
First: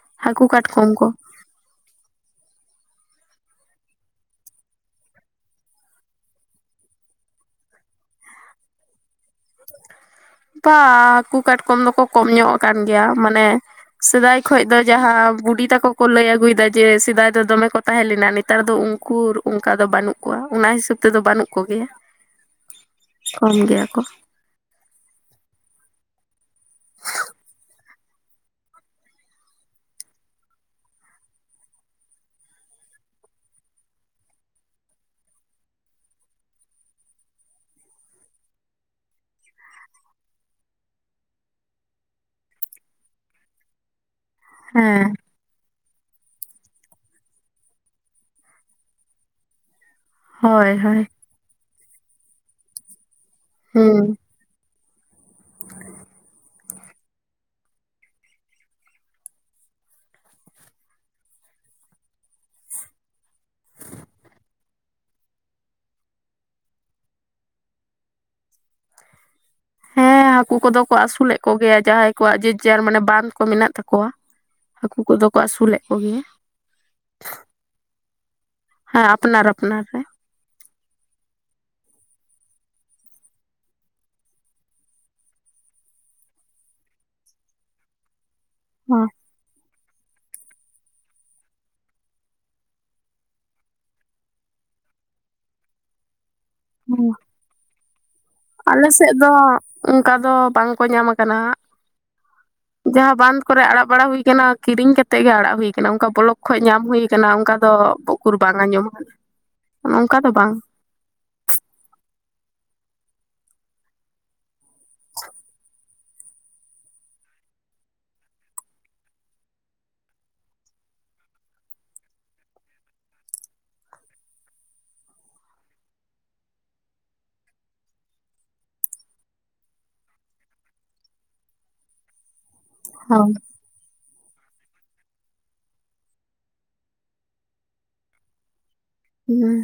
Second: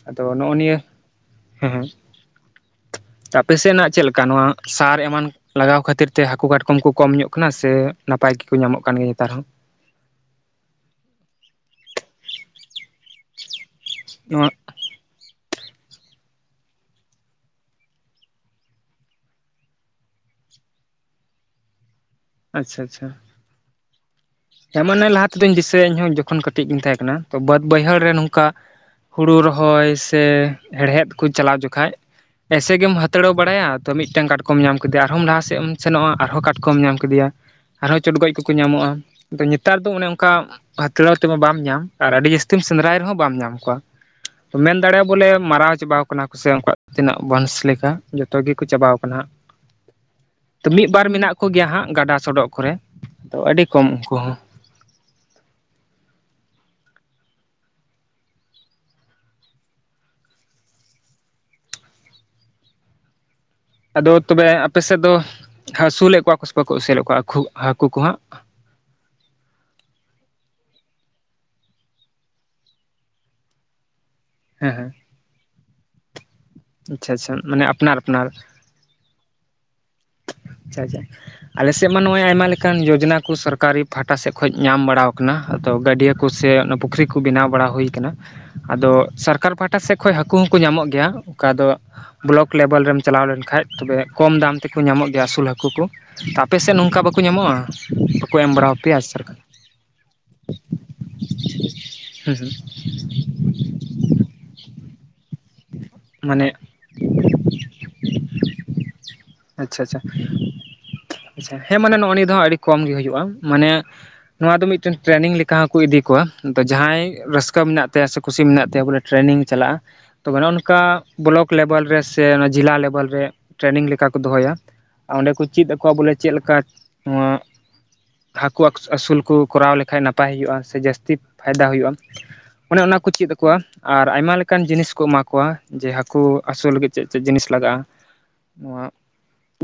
ᱟᱫᱚ ᱦᱟᱹᱠᱩ ᱱᱚᱜ ᱱᱤᱭᱟᱹ ᱠᱟᱴᱠᱚᱢ ᱠᱚ ᱦᱮᱸ ᱦᱮᱸ <unintelligible> <inaudible> ᱟᱯᱮᱥᱮᱱᱟᱜ ᱪᱮᱫᱞᱮᱠᱟ ᱱᱚᱣᱟ ᱥᱟᱨ ᱮᱢᱟᱱ ᱞᱟᱜᱟᱣ ᱠᱷᱟᱹᱛᱤᱨ ᱛᱮ ᱦᱟᱹᱠᱩ ᱠᱟᱴᱠᱚᱢ ᱠᱚ ᱠᱚᱢ ᱧᱚᱜ ᱠᱟᱱᱟ ᱥᱮ ᱱᱟᱯᱟᱭ ᱜᱮᱠᱚ ᱧᱟᱢᱚᱜ ᱠᱟᱱ ᱜᱮᱭᱟ ᱱᱮᱛᱟᱨ ᱦᱚᱸ ᱵᱟ ᱦᱟᱹᱠᱩ ᱠᱟᱴᱠᱚᱢ ᱫᱚᱠᱚ ᱠᱚᱢ ᱧᱚᱜ ᱟᱠᱟᱱ ᱜᱮᱭᱟ ᱢᱟᱱᱮ ᱥᱮᱫᱟᱭ ᱱᱚᱣᱟ ᱠᱷᱚᱱ ᱫᱚ ᱡᱟᱦᱟᱸ ᱵᱩᱰᱤ ᱛᱟᱠᱚ ᱠᱚ ᱞᱟᱹᱭ ᱟᱹᱜᱩᱭᱮᱫ ᱥᱮᱫᱟᱭ ᱡᱮ ᱥᱮᱫᱟᱭ ᱫᱚ ᱫᱚᱢᱮ ᱠᱚ ᱛᱟᱦᱮᱸ ᱞᱮᱱᱟ ᱱᱮᱛᱟᱨ ᱫᱚ ᱩᱱᱠᱩ ᱚᱱᱠᱟ ᱫᱚ ᱵᱟᱹᱱᱩᱜ ᱠᱚᱣᱟ ᱚᱱᱟ ᱦᱤᱥᱟᱹᱵᱽ ᱛᱮᱫᱚ ᱵᱟᱹᱱᱩᱜ ᱠᱚᱣᱟ ᱠᱚᱜᱮᱭᱟ ᱟᱪᱪᱷᱟ ᱟᱪᱪᱷᱟ ᱠᱚᱢ ᱜᱮᱭᱟ ᱠᱚ ᱦᱮᱸ ᱢᱚᱱᱮ ᱞᱟᱦᱟ ᱛᱮᱫᱚᱧ ᱫᱤᱥᱟᱹᱭᱟ ᱤᱧᱦᱚᱸ ᱡᱚᱠᱷᱚᱱ ᱠᱟᱹᱴᱤᱡ ᱜᱤᱧ ᱛᱟᱦᱮᱸ ᱠᱟᱱᱟ ᱛᱚ ᱵᱟᱹᱫ ᱵᱟᱹᱭᱦᱟᱹᱲ ᱨᱮ ᱱᱚᱝᱠᱟ ᱦᱩᱲᱩ ᱨᱚᱦᱚᱭ ᱥᱮ ᱦᱮᱲᱦᱮᱫ ᱠᱚ ᱪᱟᱞᱟᱣ ᱡᱚᱠᱷᱟᱡ ᱮᱭᱥᱮ ᱜᱮᱢ ᱦᱟᱛᱲᱟᱹᱣ ᱵᱟᱲᱟᱭᱟ ᱛᱚ ᱢᱤᱫᱴᱟᱱ ᱠᱟᱴᱠᱚᱢ ᱧᱟᱢ ᱠᱮᱫᱮᱭᱟ ᱟᱨᱦᱚᱢ ᱞᱟᱦᱟ ᱥᱮᱫ ᱮᱢ ᱥᱮᱱᱚᱜᱼᱟ ᱟᱨᱦᱚᱸ ᱠᱟᱴᱠᱚᱢ ᱧᱟᱢ ᱠᱮᱫᱮᱭᱟ ᱟᱨᱦᱚᱸ ᱪᱚᱰᱜᱚᱡ ᱠᱚᱠᱚ ᱧᱟᱢᱚᱜᱼᱟ ᱟᱫᱚ ᱱᱮᱛᱟᱨ ᱫᱚ ᱚᱱᱮ ᱚᱱᱠᱟ ᱦᱟᱹᱛᱲᱟᱹᱣ ᱛᱮᱢᱟ ᱵᱟᱢ ᱧᱟᱢ ᱟᱨ ᱟᱹᱰᱤ ᱡᱟᱹᱥᱛᱤᱢ ᱥᱮᱸᱫᱽᱨᱟᱭ ᱨᱮᱦᱚᱸ ᱵᱟᱢ ᱧᱟᱢ ᱠᱚᱣᱟ ᱢᱮᱱ ᱫᱟᱲᱮᱭᱟᱜᱼᱟ ᱦᱮᱸ ᱵᱚᱞᱮ ᱢᱟᱨᱟᱣ ᱪᱟᱵᱟ ᱠᱟᱱᱟ ᱠᱚ ᱥᱮ ᱩᱱᱠᱩᱣᱟᱜ ᱛᱤᱱᱟᱹᱜ ᱵᱚᱱᱥ ᱞᱮᱠᱟ ᱡᱚᱛᱚ ᱜᱮᱠᱚ ᱪᱟᱵᱟᱣ ᱠᱟᱱᱟ ᱦᱳᱭ ᱢᱤᱫ ᱦᱳᱭ ᱵᱟᱨ ᱢᱮᱱᱟᱜ ᱠᱚᱜᱮᱭᱟ ᱦᱟᱸᱜ ᱜᱟᱰᱟ ᱥᱚᱰᱚᱜ ᱠᱚᱨᱮ ᱛᱚ ᱟᱹᱰᱤ ᱠᱚᱢ ᱦᱩᱸ ᱦᱚᱸ <unintelligible> ᱟᱫᱚ ᱛᱚᱵᱮ ᱟᱯᱮ ᱥᱮᱫ ᱫᱚ ᱦᱟᱹᱥᱩᱞᱮᱫ ᱠᱚᱣᱟ ᱠᱚ ᱥᱮ ᱵᱟᱠᱚ ᱟᱹᱥᱩᱞᱮᱫ ᱠᱚᱣᱟ ᱦᱟᱹᱠᱩ ᱦᱟᱹᱠᱩ ᱠᱚᱦᱟᱸᱜ <inaudible> ᱦᱟᱹᱠᱩ ᱠᱚᱫᱚ ᱠᱚ ᱟᱹᱥᱩᱞᱮᱫ ᱠᱚᱜᱮᱭᱟ ᱡᱟᱦᱟᱸᱭ ᱠᱚᱣᱟᱜ ᱡᱮᱡᱟᱨ ᱢᱟᱱᱮ ᱵᱟᱸᱫ ᱠᱚ ᱢᱮᱱᱟᱜ ᱛᱟᱠᱚᱣᱟ ᱦᱮᱸ ᱦᱮᱸ ᱦᱟᱹᱠᱩ ᱠᱚᱫᱚ ᱠᱚ ᱟᱹᱥᱩᱞᱮᱫ ᱠᱚᱜᱮᱭᱟ ᱟᱪᱪᱷᱟ ᱟᱪᱪᱷᱟ ᱢᱟᱱᱮ ᱟᱯᱱᱟᱨ ᱟᱯᱱᱟᱨ ᱦᱮᱸ ᱟᱯᱱᱟᱟᱨ ᱟᱯᱱᱟᱟᱨ ᱟᱪᱪᱷᱟ ᱟᱪᱪᱷᱟ ᱟᱞᱮᱥᱮᱫ ᱢᱟ ᱱᱚᱜᱼᱚᱭ ᱟᱭᱢᱟ ᱞᱮᱠᱟᱱ ᱡᱳᱡᱚᱱᱟ ᱠᱚ ᱥᱚᱨᱠᱟᱨᱤ ᱯᱟᱦᱴᱟ ᱥᱮᱫ ᱠᱷᱚᱱ ᱧᱟᱢ ᱵᱟᱲᱟᱣ ᱟᱠᱟᱱᱟ ᱛᱚ ᱜᱟᱹᱰᱭᱟᱹ ᱠᱚ ᱥᱮ ᱚᱱᱟ ᱯᱩᱠᱷᱨᱤ ᱠᱚ ᱵᱮᱱᱟᱣ ᱵᱟᱲᱟ ᱦᱩᱭ ᱟᱠᱟᱱᱟ ᱟᱫᱚ ᱥᱚᱨᱠᱟᱨ ᱯᱟᱦᱴᱟ ᱥᱮᱜ ᱠᱷᱚᱡ ᱦᱟᱹᱠᱩ ᱦᱚᱸᱠᱚ ᱧᱟᱢᱚᱜ ᱜᱮᱭᱟ ᱚᱠᱟ ᱫᱚ ᱵᱞᱚᱠ ᱞᱮᱵᱮᱞ ᱨᱮᱢ ᱪᱟᱞᱟᱣ ᱞᱮᱱ ᱠᱷᱟᱡ ᱛᱚᱵᱮ ᱠᱚᱢ ᱫᱟᱢ ᱛᱮᱠᱚ ᱧᱟᱢᱚᱜ ᱜᱮᱭᱟ ᱟᱹᱥᱩᱞ ᱦᱟᱹᱠᱩ ᱠᱚ ᱛᱟ ᱟᱯᱮᱥᱮᱜ ᱱᱚᱝᱠᱟ ᱵᱟᱠᱩ ᱧᱟᱢᱚᱜᱼᱟ ᱵᱟᱠᱚ ᱮᱢ ᱟᱞᱮ ᱵᱟᱲᱟᱣᱟᱯᱮᱭᱟ ᱥᱮᱜ ᱫᱚ ᱥᱚᱨᱠᱟᱨ ᱚᱝᱠᱟ ᱫᱚ ᱵᱟᱝᱠᱚ ᱧᱟᱢ ᱟᱠᱟᱱᱟ ᱦᱩᱸ ᱦᱩᱸ ᱡᱟᱦᱟᱸ ᱵᱟᱸᱫᱷ ᱠᱚᱨᱮ ᱟᱲᱟᱜ ᱵᱟᱲᱟ ᱦᱩᱭ ᱠᱟᱱᱟ ᱠᱤᱨᱤᱧ ᱠᱟᱛ ᱛᱮᱜ ᱜᱮ ᱟᱲᱟᱜ ᱦᱩᱭ ᱠᱟᱱᱟ ᱚᱝᱠᱟ ᱵᱞᱚᱠ ᱢᱟᱱᱮ ᱠᱷᱚᱡ ᱧᱟᱢ ᱦᱩᱭ ᱠᱟᱱᱟ ᱚᱝᱠᱟ ᱫᱚ ᱩᱠᱩᱨ ᱵᱟᱝ ᱟᱸᱡᱚᱢ ᱠᱟᱱᱟ ᱟᱪᱷᱟ-ᱟᱪᱷᱟ ᱟᱪᱷᱟ ᱦᱮᱸ ᱢᱟᱱᱮ ᱱᱚᱜᱼᱚ ᱱᱤᱭᱟᱹ ᱫᱚ ᱦᱟᱸᱜ ᱟᱹᱰᱤ ᱠᱚᱢ ᱠᱚᱢ ᱜᱮ ᱦᱩᱭᱩᱜᱼᱟ ᱢᱟᱱᱮ ᱱᱚᱣᱟ ᱫᱚ ᱢᱤᱫᱴᱮᱱ ᱴᱨᱮᱱᱤᱝ ᱞᱮᱠᱟ ᱦᱚᱸᱠᱚ ᱤᱫᱤ ᱠᱚᱣᱟ ᱫᱚ ᱡᱟᱦᱟᱸᱭ ᱨᱟᱹᱥᱠᱟᱹ ᱢᱮᱱᱟᱜ ᱛᱟᱭᱟ ᱥᱮ ᱠᱩᱥᱤ ᱢᱮᱱᱟᱜ ᱛᱟᱭᱟ ᱵᱚᱞᱮ ᱴᱨᱮᱱᱤᱝ ᱪᱟᱞᱟᱜᱼᱟ ᱛᱚᱵᱮ ᱱᱚᱜᱼᱚ ᱱᱚᱠᱟ ᱵᱞᱚᱠ ᱞᱮᱵᱮᱞ ᱨᱮ ᱥᱮ ᱡᱤᱞᱟ ᱠᱟ ᱞᱮᱵᱮᱞ ᱨᱮ ᱴᱨᱮᱱᱤᱝ ᱞᱮᱠᱟ ᱫᱚᱦᱚᱭᱟ ᱟᱨ ᱚᱸᱰᱮ ᱠᱚ ᱪᱤᱫ ᱟᱠᱚᱣᱟ ᱵᱚᱞᱮ ᱪᱮᱜ ᱞᱮᱠᱟ ᱱᱚᱣᱟ ᱦᱟᱹᱠᱩ ᱟᱹᱠᱥ ᱟᱹᱥᱩᱞ ᱠᱩ ᱠᱚᱨᱟᱣ ᱞᱮᱠᱷᱟᱡ ᱱᱟᱯᱟᱭ ᱦᱩᱭᱩᱜᱼᱟ ᱥᱮ ᱡᱟᱹᱥᱛᱤ ᱯᱷᱟᱭᱫᱟ ᱦᱩᱭᱩᱜᱼᱟ ᱚᱱᱮ ᱚᱱᱟ ᱠᱚ ᱪᱤᱫ ᱦᱳᱭ ᱟᱠᱚᱣᱟ ᱟᱨ ᱟᱭᱢᱟ ᱞᱮ ᱠᱟᱱ ᱡᱤᱱᱤᱥ ᱠᱚ ᱮᱢᱟ ᱠᱚᱣᱟ ᱡᱮ ᱦᱟᱹᱠᱩ ᱟᱹᱥᱩᱞ ᱞᱟᱹᱜᱤᱫ ᱪᱮᱫ ᱪᱮᱫ ᱡᱤᱱᱤᱥ ᱞᱟᱜᱟᱜᱼᱟ ᱮᱸᱜ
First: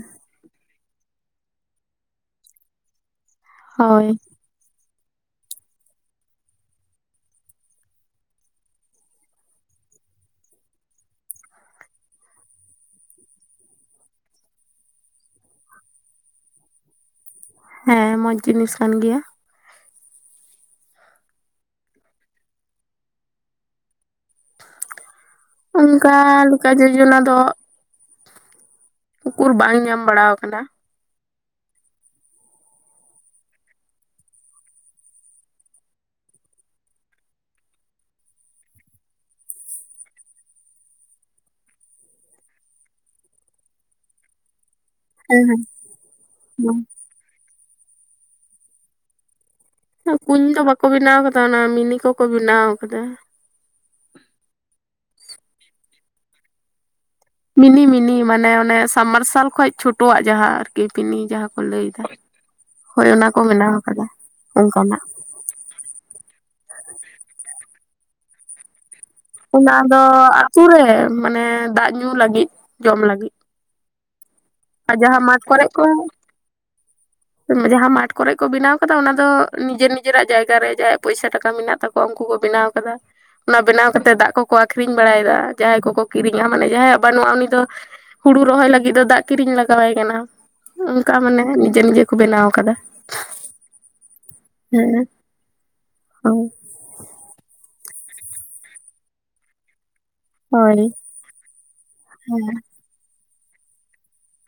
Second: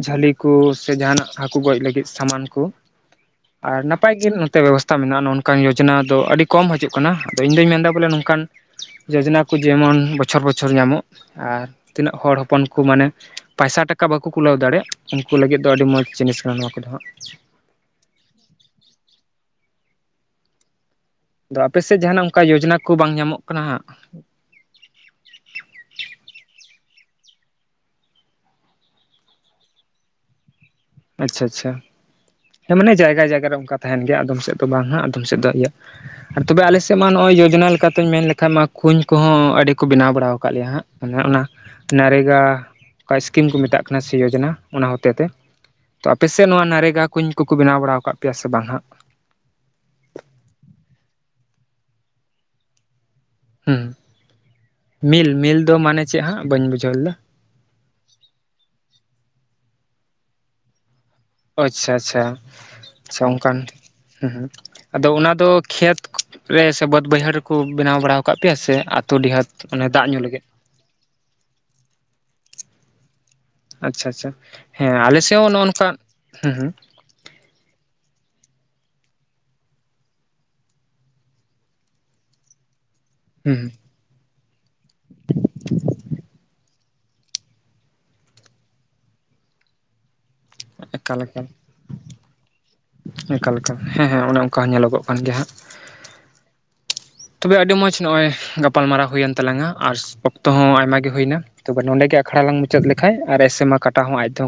ᱡᱷᱟᱹᱞᱤ ᱠᱩ ᱥᱮ ᱡᱟᱦᱟᱱᱟᱜ ᱦᱟᱹᱠᱩ ᱜᱚᱡ ᱞᱟᱹᱜᱤᱫ ᱥᱟᱢᱟᱱ ᱠᱩ ᱟᱨ ᱦᱳᱭ ᱱᱟᱯᱟᱭ ᱜᱮ ᱱᱚᱛᱮ ᱵᱮᱵᱚᱥ ᱛᱟ ᱢᱮᱱᱟᱜᱼᱟ ᱱᱚᱜᱼᱚ ᱱᱚᱠᱟᱱ ᱡᱳᱡᱱᱟ ᱫᱚ ᱟᱹᱰᱤ ᱠᱚᱢ ᱦᱟᱹᱡᱩᱜ ᱠᱟᱱᱟ ᱟᱫᱚ ᱤᱧ ᱫᱚᱧ ᱢᱮᱱᱫᱟ ᱵᱚᱞᱮ ᱱᱚᱝᱠᱟᱱ ᱡᱳᱡᱚᱱᱟ ᱠᱩ ᱡᱮᱢᱚᱱ ᱵᱚᱪᱷᱚᱨ ᱵᱚᱪᱷᱚᱨ ᱧᱟᱢᱚᱜ ᱟᱨ ᱛᱤᱱᱟᱹᱜ ᱦᱚᱲ ᱦᱚᱯᱚᱱ ᱠᱩ ᱢᱟᱱᱮ ᱯᱟᱭᱥᱟ ᱴᱟᱠ ᱵᱟᱹᱠᱩ ᱠᱩᱞᱟᱹᱣ ᱫᱟᱲᱮᱭᱟᱜ ᱩᱱᱠᱩ ᱞᱟᱹᱜᱤᱫ ᱫᱚ ᱟᱹᱰᱤ ᱢᱚᱡᱽ ᱡᱤᱱᱤᱥ ᱠᱟᱱᱟ ᱱᱚᱣᱟ ᱠᱚᱫᱚ ᱦᱟᱸᱜ ᱦᱮᱸ ᱢᱚᱡᱽ ᱡᱤᱱᱤᱥ ᱠᱟᱱ ᱜᱮᱭᱟ ᱫᱚ ᱟᱯᱮ ᱥᱮᱜ ᱡᱟᱦᱟᱱᱟᱜ ᱚᱝᱠᱟ ᱭᱳᱡᱚᱱᱟ ᱠᱚ ᱵᱟᱝ ᱧᱟᱢᱚᱜ ᱠᱟᱱᱟ ᱦᱟᱸᱜ ᱚᱝᱠᱟ ᱞᱮᱠᱟ ᱡᱳᱡᱚᱱᱟ ᱫᱚᱜ ᱩᱠᱩᱨ ᱵᱟᱝ ᱧᱟᱢ ᱵᱟᱲᱟᱣ ᱠᱟᱱᱟ ᱟᱪᱷᱟ ᱟᱪᱷᱟ ᱦᱮᱸ ᱢᱟᱱᱮ ᱡᱟᱭᱜᱟ ᱡᱟᱭᱜᱟ ᱨᱮ ᱚᱝᱠᱟ ᱛᱟᱦᱮᱱ ᱜᱮᱭᱟ ᱟᱫᱚᱢ ᱥᱮᱫ ᱫᱚ ᱵᱟᱝ ᱦᱟᱸᱜ ᱟᱫᱚᱢ ᱥᱮᱫ ᱫᱚ ᱤᱭᱟᱹ ᱟᱨ ᱛᱚᱵᱮ ᱟᱞᱮ ᱥᱮᱜ ᱢᱟ ᱱᱚᱜᱼᱚᱭ ᱭᱳᱡᱚᱱᱟ ᱞᱮᱠᱟᱛᱮᱧ ᱢᱮᱱ ᱞᱮᱠᱷᱟᱡ ᱢᱟ ᱠᱩᱧ ᱠᱚᱦᱚᱸ ᱟᱹᱰᱤ ᱠᱚ ᱵᱮᱱᱟᱣ ᱵᱟᱲᱟ ᱣᱟᱠᱟᱫ ᱞᱮᱭᱟ ᱦᱟᱸᱜ ᱚᱱᱮ ᱚᱱᱟ ᱱᱟᱨᱮᱜᱟ ᱚᱠᱟ ᱥᱠᱤᱢ ᱠᱚ ᱢᱮᱛᱟᱜ ᱠᱟᱱᱟ ᱥᱮ ᱭᱳᱡᱚᱱᱟ ᱚᱱᱟ ᱦᱚᱛᱮᱛᱮ ᱛᱚ ᱟᱯᱮᱥᱮᱫ ᱱᱚᱣᱟ ᱱᱟᱨᱮᱜᱟ ᱠᱩᱧ ᱠᱩᱠᱩ ᱵᱮᱱᱟᱣ ᱵᱟᱲᱟ ᱟᱠᱟᱫ ᱯᱮᱭᱟ ᱥᱮ ᱵᱟᱝ ᱦᱟᱸᱜ ᱠᱩᱧ ᱫᱚ ᱵᱟᱠᱚ ᱵᱮᱱᱟᱣ ᱠᱟᱫᱟ ᱚᱱᱟ ᱢᱤᱱᱤ ᱠᱚᱠᱚ ᱵᱮᱱᱟᱣ ᱠᱟᱫᱟ ᱦᱮᱸ ᱢᱤᱞ ᱢᱤᱞ ᱫᱚ ᱢᱟᱱᱮ ᱪᱮᱜ ᱦᱟᱸᱜ ᱵᱟᱹᱧ ᱵᱩᱡᱷᱟᱹᱣ ᱞᱮᱫᱟ ᱢᱤᱱᱤ ᱢᱤᱱᱤ ᱢᱟᱱᱮ ᱚᱱᱮ ᱥᱟᱵᱢᱟᱨᱥᱟᱞ ᱠᱷᱚᱡ ᱪᱷᱳᱴᱚᱣᱟᱜ ᱡᱟᱦᱟᱸ ᱟᱨᱠᱤ ᱢᱤᱱᱤ ᱡᱟᱦᱟᱸ ᱠᱚ ᱟᱪᱷᱟ ᱞᱟᱹᱭᱫᱟ ᱟᱪᱷᱟ ᱦᱳᱭ ᱪᱷᱟ ᱚᱱᱟ ᱠᱚ ᱚᱝᱠᱟᱱ ᱵᱮᱱᱟᱣ ᱟᱠᱟᱫᱟ ᱦᱮᱸ ᱦᱮᱸ ᱚᱱᱠᱟᱱᱟᱜ ᱟᱫᱚ ᱚᱱᱟ ᱫᱚ ᱠᱷᱮᱛ ᱨᱮ ᱥᱮ ᱵᱟᱹᱫᱽ ᱵᱟᱹᱭᱦᱟᱹᱲ ᱨᱮᱠᱚ ᱵᱮᱱᱟᱣ ᱵᱟᱲᱟᱣ ᱠᱟᱜ ᱯᱮᱭᱟ ᱥᱮ ᱟᱸᱜ ᱚᱱᱟ ᱫᱚ ᱟᱛᱩ ᱨᱮ ᱢᱟᱱᱮ ᱫᱟᱜ ᱧᱩ ᱞᱟᱹᱜᱤᱫ ᱡᱚᱢ ᱞᱟᱹᱜᱤᱫ ᱟᱪᱷᱟ ᱟᱪᱷᱟ ᱟᱨ ᱡᱟᱦᱟᱸ ᱢᱟᱴ ᱠᱚᱨᱮ ᱠᱚ ᱦᱩᱸ ᱦᱩᱸ ᱡᱟᱦᱟᱸ ᱢᱟᱴ ᱠᱚᱨᱮ ᱠᱚ ᱵᱮᱱᱟᱣ ᱟᱫᱚ ᱚᱱᱟ ᱫᱚ ᱱᱤᱡᱮᱨ ᱱᱤᱡᱮᱨᱟᱜ ᱡᱟᱭᱜᱟ ᱨᱮ ᱡᱟᱦᱟᱸᱭᱟᱜ ᱯᱚᱭᱥᱟ ᱴᱟᱠᱟ ᱢᱮᱱᱟᱜ ᱛᱟᱠᱚᱣᱟ ᱩᱱᱠᱩ ᱠᱚ ᱵᱮᱱᱟᱣ ᱠᱟᱫᱟ ᱚᱱᱟ ᱦᱩᱸ ᱵᱮᱱᱟᱣ ᱠᱟᱛᱮᱜ ᱫᱟᱜ ᱠᱚ ᱠᱚ ᱟᱹᱠᱷᱨᱤᱧ ᱵᱟᱲᱟᱭᱫᱟ ᱡᱟᱦᱟᱸᱭ ᱠᱚᱠᱚ ᱠᱤᱨᱤᱧᱟ ᱢᱟᱱᱮ ᱡᱟᱦᱟᱸᱭᱟᱜ ᱵᱟᱹᱱᱩᱜᱼᱟ ᱩᱱᱤ ᱫᱚ ᱦᱩᱲᱩ ᱨᱚᱦᱚᱭ ᱞᱟᱹᱜᱤᱫ ᱫᱚ ᱫᱟᱜ ᱠᱤᱨᱤᱧ ᱞᱟᱜᱟᱣᱟᱭ ᱠᱟᱱᱟ ᱦᱩᱸ ᱚᱱᱠᱟ ᱮᱠᱟᱞ ᱢᱟᱱᱮ ᱮᱠᱟᱞ ᱱᱤᱡᱮ ᱱᱤᱡᱮ ᱠᱚ ᱵᱮᱱᱟᱣ ᱠᱟᱫᱟ ᱮᱠᱟᱞ ᱮᱠᱟᱞ ᱦᱮᱸ ᱦᱮᱸ ᱚᱱᱮ ᱚᱝᱠᱟ ᱦᱚ ᱧᱮᱞᱚᱜᱚᱜ ᱠᱟᱱ ᱜᱮᱭᱟ ᱦᱟᱸᱜ ᱟᱶ ᱛᱚᱵᱮ ᱟᱹᱰᱤ ᱢᱚᱸᱡᱽ ᱱᱚᱜᱼᱚᱭ ᱜᱟᱯᱟᱞᱢᱟᱨᱟᱣ ᱦᱩᱭᱮᱱ ᱛᱟᱞᱟᱝᱟ ᱟᱨ ᱚᱠᱛᱚ ᱦᱚᱸ ᱦᱳᱭ ᱟᱭᱢᱟ ᱜᱮ ᱦᱩᱭᱱᱟ ᱛᱚᱵᱮ ᱱᱚᱸᱰᱮ ᱜᱮ ᱟᱠᱷᱲᱟ ᱦᱮᱸ ᱞᱟᱝ ᱢᱩᱪᱟᱹᱫ ᱞᱮᱠᱷᱟᱡ ᱟᱨ ᱮᱥᱮᱢᱟ ᱠᱟᱴᱟᱣ ᱦᱚᱸ ᱟᱡ ᱛᱮᱦᱚᱸ